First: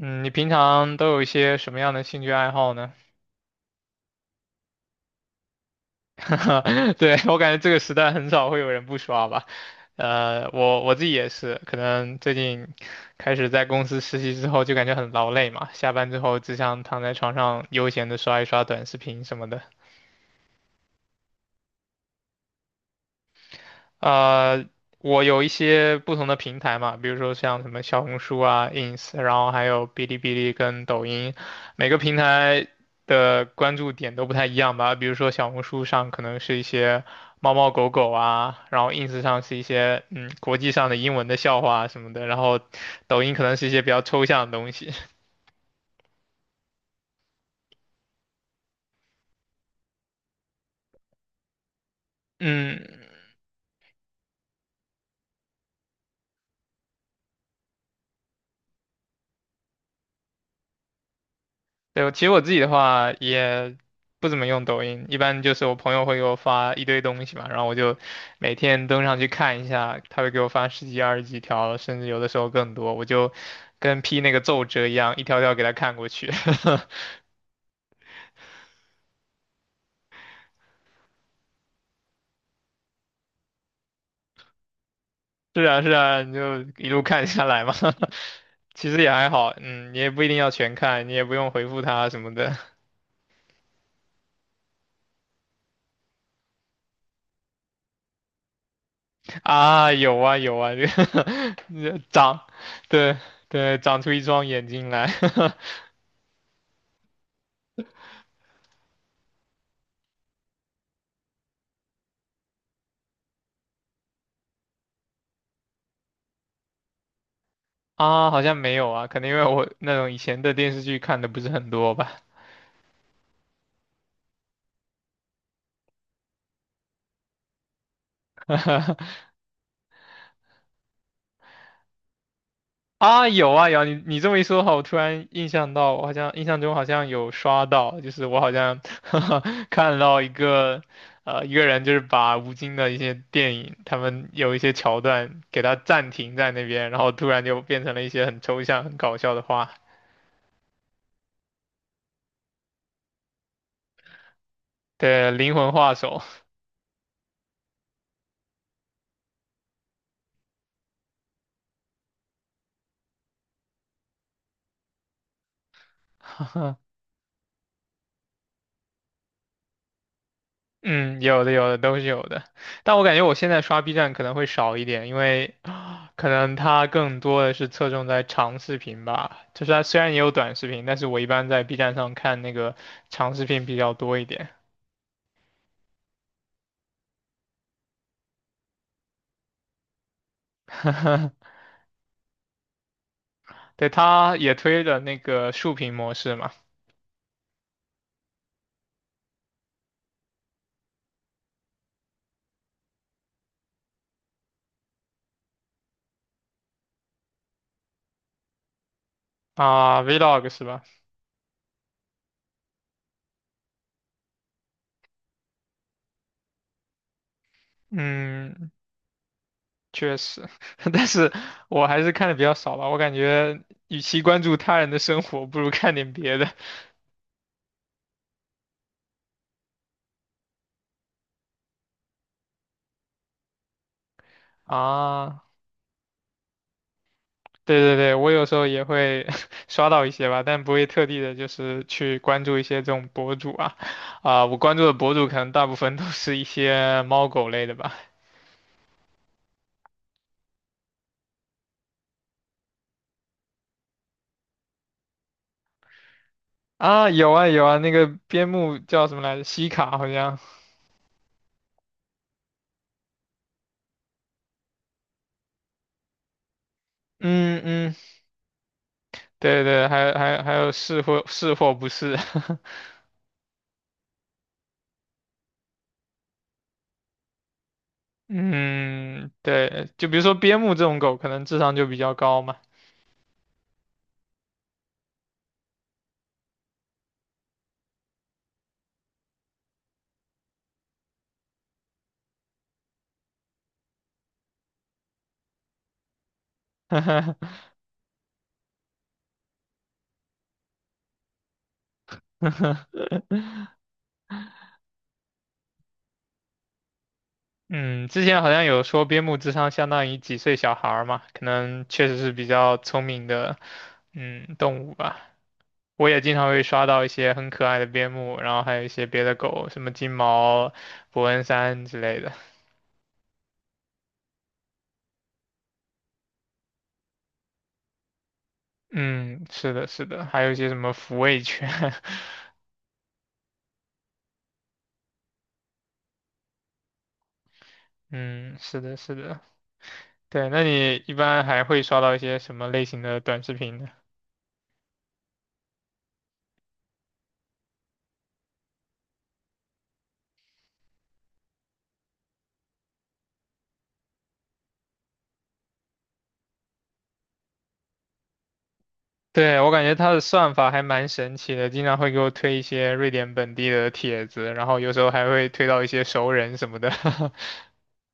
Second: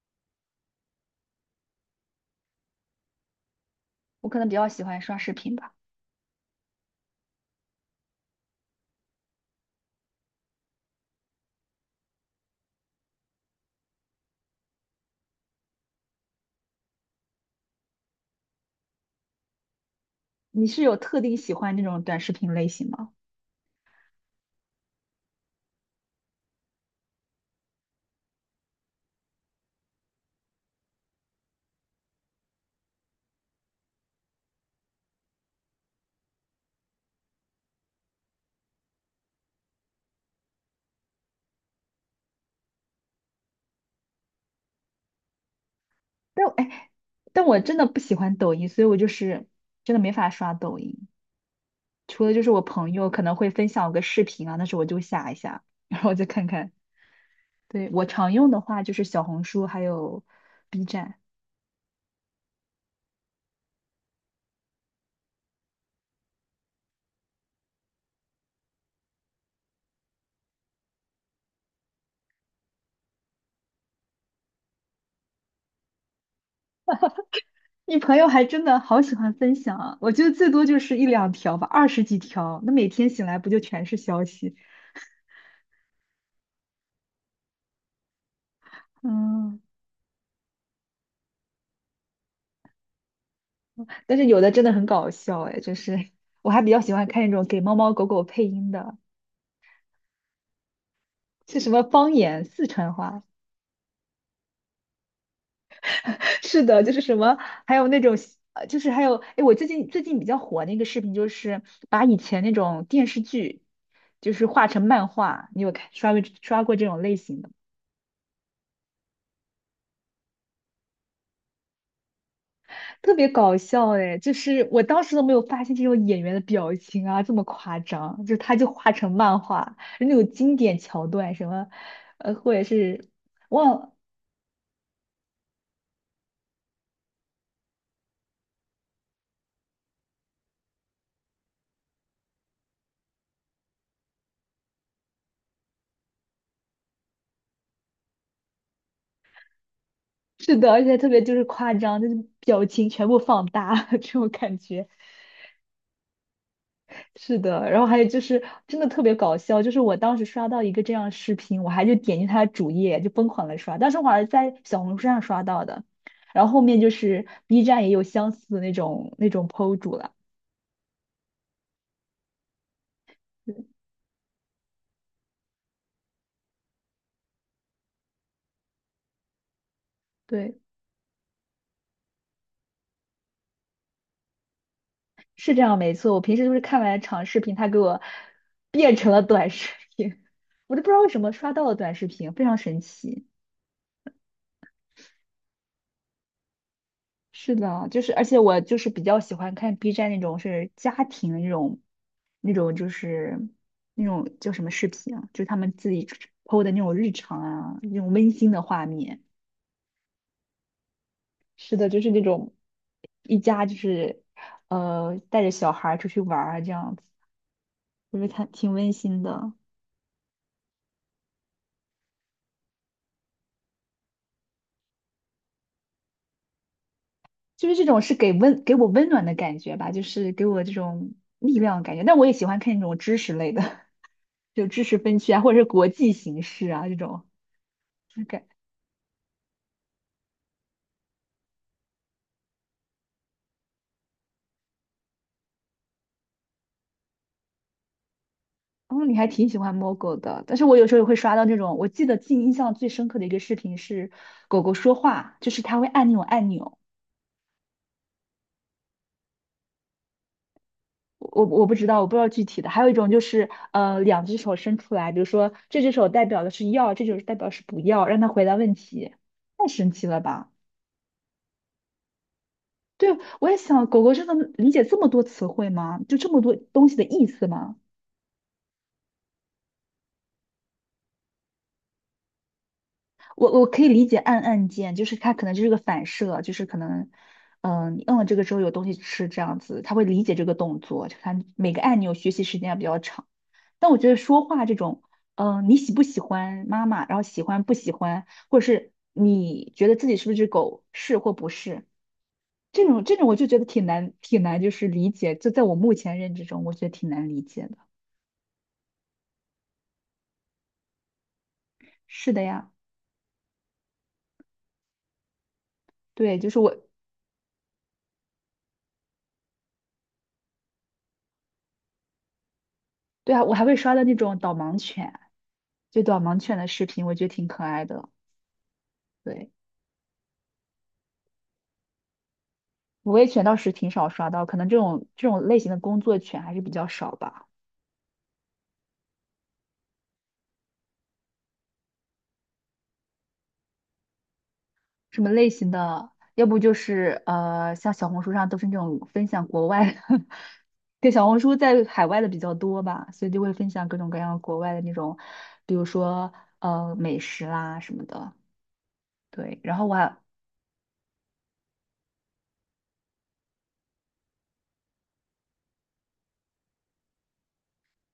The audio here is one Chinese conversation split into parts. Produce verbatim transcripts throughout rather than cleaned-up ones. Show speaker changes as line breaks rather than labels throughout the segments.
嗯，你平常都有一些什么样的兴趣爱好呢？
我可能比较喜欢刷视频吧。
对，我感觉这个时代很少会有人不刷吧。呃，我我自己也是，可能最近开始在公司实习之后，就感觉很劳累嘛，下班之后只想躺在床上悠闲的刷一刷短视频什么的。
你是有特定喜欢那种短视频类型吗？
呃，我有一些不同的平台嘛，比如说像什么小红书啊、ins,然后还有哔哩哔哩跟抖音，每个平台的关注点都不太一样吧。比如说小红书上可能是一些猫猫狗狗啊，然后 ins 上是一些嗯国际上的英文的笑话啊什么的，然后抖音可能是一些比较抽象的东西。
但我哎，但我真的不喜欢抖音，所以我就是真的没法刷抖音。除了就是我
嗯，
朋友可能会分享个视频啊，那时候我就下一下，然后我再看看。对，我常用的话就是小红书还有 B 站。
对，其实我自己的话也不怎么用抖音，一般就是我朋友会给我发一堆东西嘛，然后我就每天登上去看一下，他会给我发十几、二十几条，甚至有的时候更多，我就跟批那个奏折一样，一条条给他看过去。
你朋友还真的好喜欢分享啊，我觉得最多就是一两条吧，二十几条，那每天醒来不就全是消息？
是啊，是啊，你就一路看下来嘛。其实也还好，
嗯，
嗯，你也不一定要全看，你也不用回复他什么的
但是有的真的很搞笑哎，就是我还比较喜欢看那种给猫猫狗狗配音的，
啊。有啊，有啊，这
是什么
个
方
长，
言四川
对
话？
对，长出一双眼睛来。
是的，就是什么，还有那种呃就是还有哎，我最近最近比较火那个视频，就是把以前那种电视剧，就是画成漫画，你有看刷过刷过这种类型的吗？
啊，好像没有啊，可能因为我那种以前的电视剧看的不是很多吧。
特别搞笑哎，就是我当时都没有发现这种演员的表情啊这么夸张，就是他就画成 漫画，那种经典桥段什么，呃，或者是
啊，有啊
忘
有啊
了。
你你这么一说的话我突然印象到，我好像印象中好像有刷到，就是我好像 看到一个呃一个人就是把吴京的一些电影，他们有一些桥段给他暂停在那边，然后突然就变成了一些很抽象、很搞笑的话，
是的，而且特别就是夸张，就是表情全部放大 这种感觉。
对，灵魂画手。
是的，然后还有就是真的特别搞笑，就是我当时刷到一个这样的视频，我还就点进他的主页就疯狂的刷，当时我还是在小红书上刷到的，然后后面就是 B 站也有相似的那种那种 P O 主了。
嗯，有的有的都是有的，但我感觉我现在
嗯，
刷 B 站可能会少一点，因为 啊可能它更多的是侧重在长视频吧。就是它虽然也有短
对，
视频，但是我一般在 B 站上看那个长视频比较多一点。
是这样没错。我平时就是看完长视频，他给我变成了短视频，我都不知道为什么 刷到了短视频，非常神奇。
对，它也推了那个竖屏模式嘛，
是的，就是而且我就是比较喜欢看 B 站那种是家庭的那种，那种就是那种叫什么视频啊，就是他们自己 P O 的那种日常啊，那种温馨的画面。
啊，Vlog 是吧？
是的，就是那种一家就是呃带着小孩儿出去玩儿啊这样子，我觉得看
嗯，
挺温馨的，
确实，但是我还是看的比较少吧。我感觉与其关注他人的生活，不如看点别的
就是这种是给温给我温暖的感觉吧，就是给我这种力量的感觉。但我也喜欢看那种知识类的，就 知识分区啊，
啊。
或者是国际形势啊这种。
对对对，
就是
我有
感。
时候也会 刷到一些吧，但不会特地的，就是去关注一些这种博主啊，啊、我关注的博主可能大部分都是一些猫狗类的吧。
哦，你还挺喜欢摸狗的，但是我有时候也会刷到那种，我记得记忆印象最深刻的一个视频是狗狗说话，就是它会按那种按钮，
啊，有啊有啊，那个边牧叫什么来着？西卡好像，
我我不知道，我不知道具体的。还有一种就是呃，两只手伸出来，比如说这只手代表的是要，这只手代表
嗯
是不
嗯，
要，让它回答问题，
对
太
对，
神
还
奇
有
了
还有
吧？
还有是或是或不是，
对，我也想，狗狗真的理解这么多词汇吗？就这么多东西的意思吗？
嗯，对，就比如说边牧这种狗，可能智商就比较高嘛。
我我可以理解按按键，就是它可能就是个反射，就是可能，嗯、你摁了这个之后有东西吃这样子，他会理解这个动作，就看每个按钮学习时间也比较长。但我觉得说话这种，嗯、你喜不喜欢妈妈，然后喜 欢不喜欢，或者是你觉得自己是不是只狗，是或不是，这种这种我就觉得挺难挺难，就是理解，就在我目前认知中，我觉得挺难理解的。
嗯，之前好像有说边牧智商相当于几岁小孩儿嘛，可能确实是
是的
比
呀，
较聪明的，嗯，动物吧。我也经
对，
常
就是
会
我，
刷到一些很可爱的边牧，然后还有一些别的狗，什么金毛、伯恩山之类的。
对啊，我还会刷到那种导盲犬。就导盲犬的视频，我觉得挺可爱的。
嗯，
对，
是的，是的，还有一些什么抚慰犬。
无畏犬倒是挺少刷到，可能这种这种类型的工作犬还是比较少吧。
嗯，是的，是的。对，那你一般还会刷到一些什么类型的短视频呢？
什么类型的？要不就是呃，像小红书上都是那种分享国外的，对，小红书在海外的比较多吧，所以就会分享各种各样国外的那种，比如说呃美食啦什么的。
对，
对，
我
然
感
后
觉
我
它
还
的算法还蛮神奇的，经常会给我推一些瑞典本地的帖子，然后有时候还会推到一些熟人什么的。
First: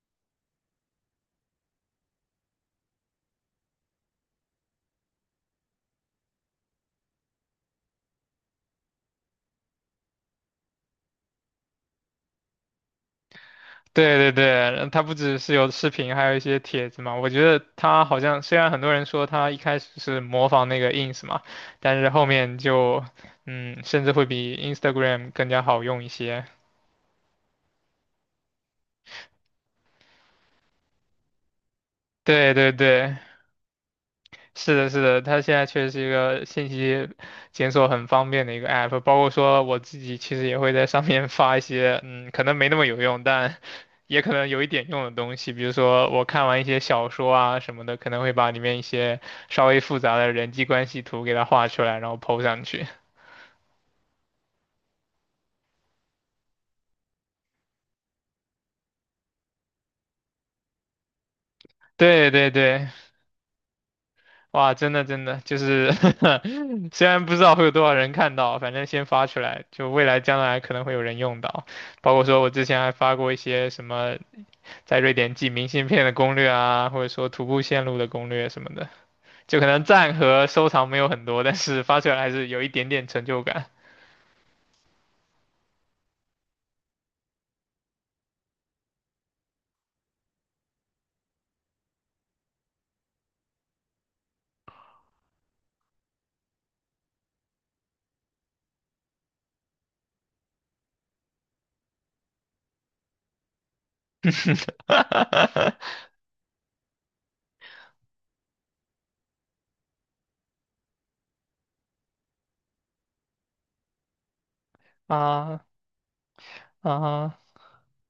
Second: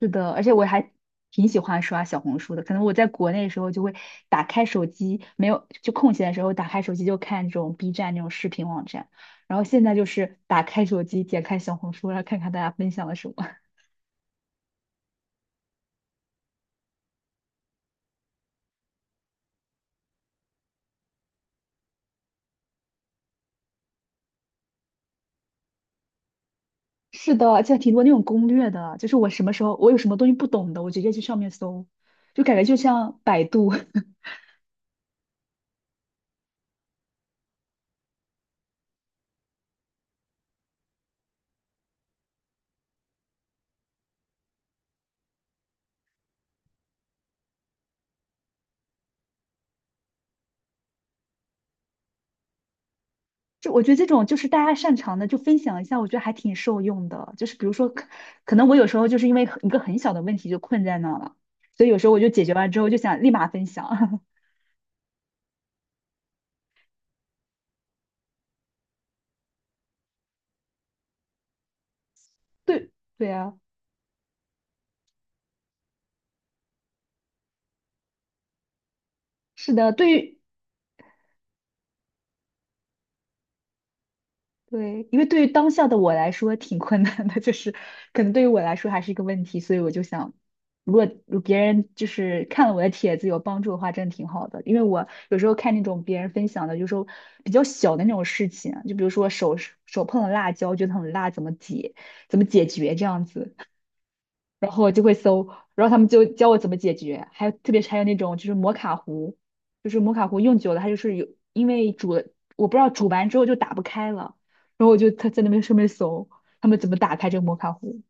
是的，而且我还挺喜欢刷小红书的。可能我在国内的时候就会打开手机，没有就空闲的时候打开手机就看这种 B 站那种视频网站，然后现在就是打开手机点开小红书，然后看看大家分享了什么。
对对对，它不只是有视频，还有一些帖子嘛。我觉得它好像虽然很多人说它一开始是模仿那个 ins 嘛，但是后面就嗯，甚至会比 Instagram 更加好用一些。
是的，而且挺多那种攻略的，就是我什么时候我有什么东西不懂的，我直接去上面搜，就
对
感觉
对
就
对。
像百度。
是的，是的，它现在确实是一个信息检索很方便的一个 app,包括说我自己其实也会在上面 发一些，嗯，可能没那么有用，但也可能有一点用的东西，比如说我看完一些小说啊什么的，可能会把里面一些稍微复杂的人际关系图给它画出来，然后 po 上去。
就我觉得这种就是大家擅长的就分享一下，我觉得还挺受用的。就是比如说可，可能我有时候就是因为一个很小的问题就困在那了，所以有时候我就
对
解
对
决完之
对，
后就想立马分享。
哇，真的真的就是 虽然不知道会有多少人看到，反正先发出来，就未来将来可能会有人用到。包括说我之 前还
对，
发
对
过一
啊，
些什么在瑞典寄明信片的攻略啊，或者说徒步线路的攻略什么的，就可
是
能
的，对
赞
于
和收藏没有很多，但是发出来还是有一点点成就感。
对，因为对于当下的我来说挺困难的，就是可能对于我来说还是一个问题，所以我就想，如果如果别人就是看了我的帖子有帮助的话，真的挺好的。因为我有时候看那种别人分享的，有时候比较小的那种事情啊，就比如说手手碰了辣椒，觉得很辣，怎么解怎么解决这样子，然后我就会搜，然后他们就教我怎么解决，还有特别是还有那种就是摩卡壶，就是摩卡壶用久了它就是有，因为煮了，我不知道煮完之后就打不开了，然后我就他在那边
啊
上面搜他们怎么打开
啊。
这个摩卡壶，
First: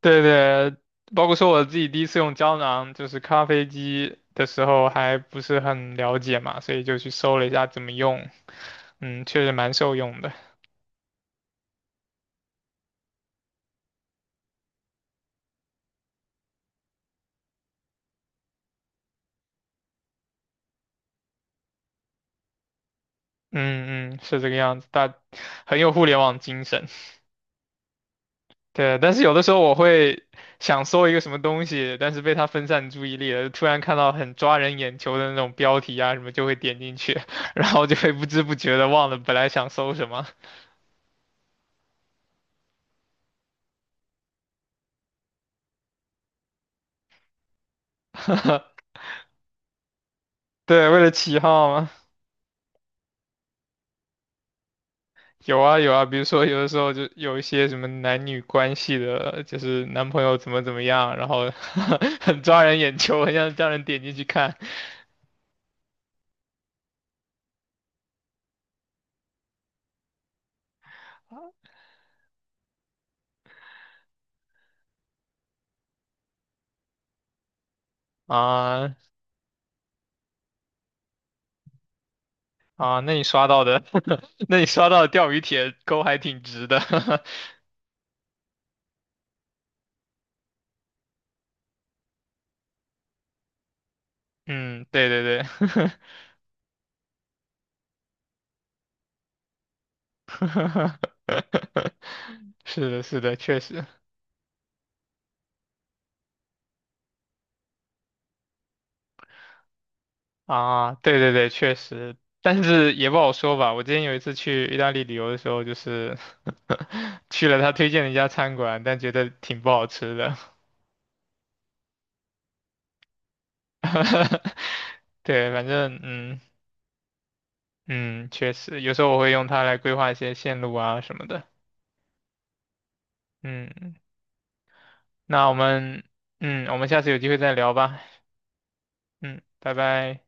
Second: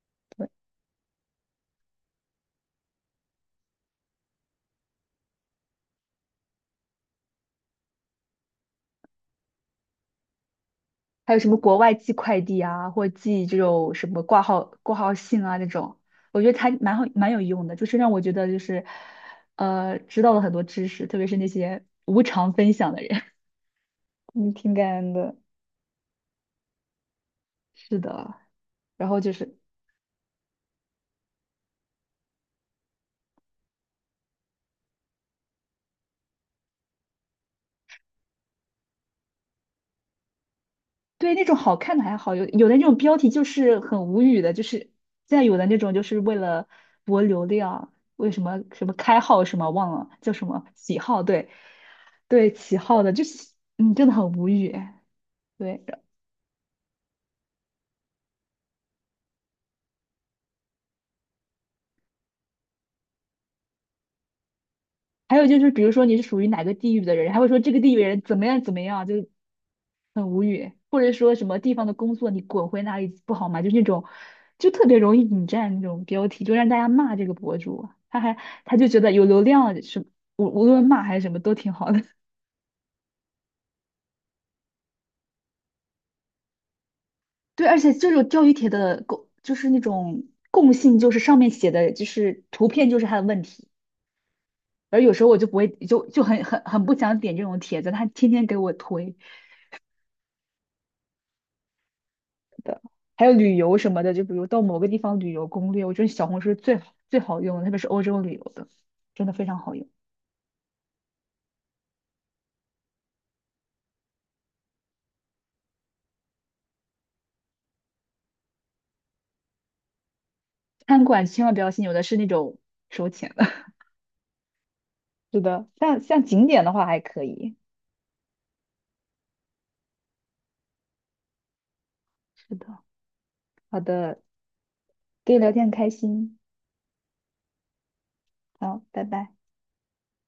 对
对，
对，包括说我自己第一次用胶囊，就是咖啡机的时候还不是很了解嘛，所以就去搜了一下怎么用，嗯，确实蛮受用的。
还有什么国外寄快递啊，或寄这种什么挂号挂号信啊这种，我觉得它蛮好蛮有用的，就是让我觉得就是呃知道了很多知识，特别是那些无偿分享的人，
嗯嗯，是这
嗯，
个
挺
样子，
感恩
大
的，
很有互联网精神。
是的。
对，
然
但
后
是
就
有的时
是，
候我会想搜一个什么东西，但是被它分散注意力了突然看到很抓人眼球的那种标题啊什么，就会点进去，然后就会不知不觉的忘了本来想搜什么。
对，那种好看的还好，有有的那种标题就是很无语的，就是现在有的那种就是为了博流量，为什么 什么开号什么忘了叫什么
对，
起
为了
号，
起
对，
号
对起号的，就是嗯真的很无语。
有啊
对，
有啊，比如说有的时候就有一些什么男女关系的，就是男朋友怎么怎么样，然后 很抓人眼球，很想叫人点进去看
还有就是，比如说你是属于哪个地域的人，还会说这个地域人怎么样怎么样，就很无语。或者说什么地方的工作你滚回哪里不好吗？就那种，就特别容易引战那种标题，就让大家骂这个博主。他还他就
啊
觉得有流量是无无论骂还是什么都挺好的。
啊，那你刷到的，那你刷到的钓鱼帖钩还挺直的，
对，而且这种钓鱼帖的共就是那种共性，就是上面写的就是图片就是他的问题。
嗯，
而
对
有
对
时候我
对，
就不会，就就很很很不想点这种帖子，他天天给我推。的。
是的是
还有
的，
旅
确
游
实。
什么的，就比如到某个地方旅游攻略，我觉得小红书是最好最好用的，特别是欧洲旅游的，真的非常好用。
啊，对对对，确实，但是也不好说吧。我之前有一次去意大利旅游的时候，就是 去了他推荐的一家餐馆，但觉得挺不好吃的。
餐馆千万不要信，有的是那种收钱的。是
对，反
的，
正
像像
嗯
景点的话还可以。
嗯，确实，有时候我会用它来规划一些线路啊什么的。
是的，好
嗯，
的，跟你
那
聊
我
天很开
们
心，
嗯，我们下次有机会再聊吧。
好，拜拜。
嗯，拜拜。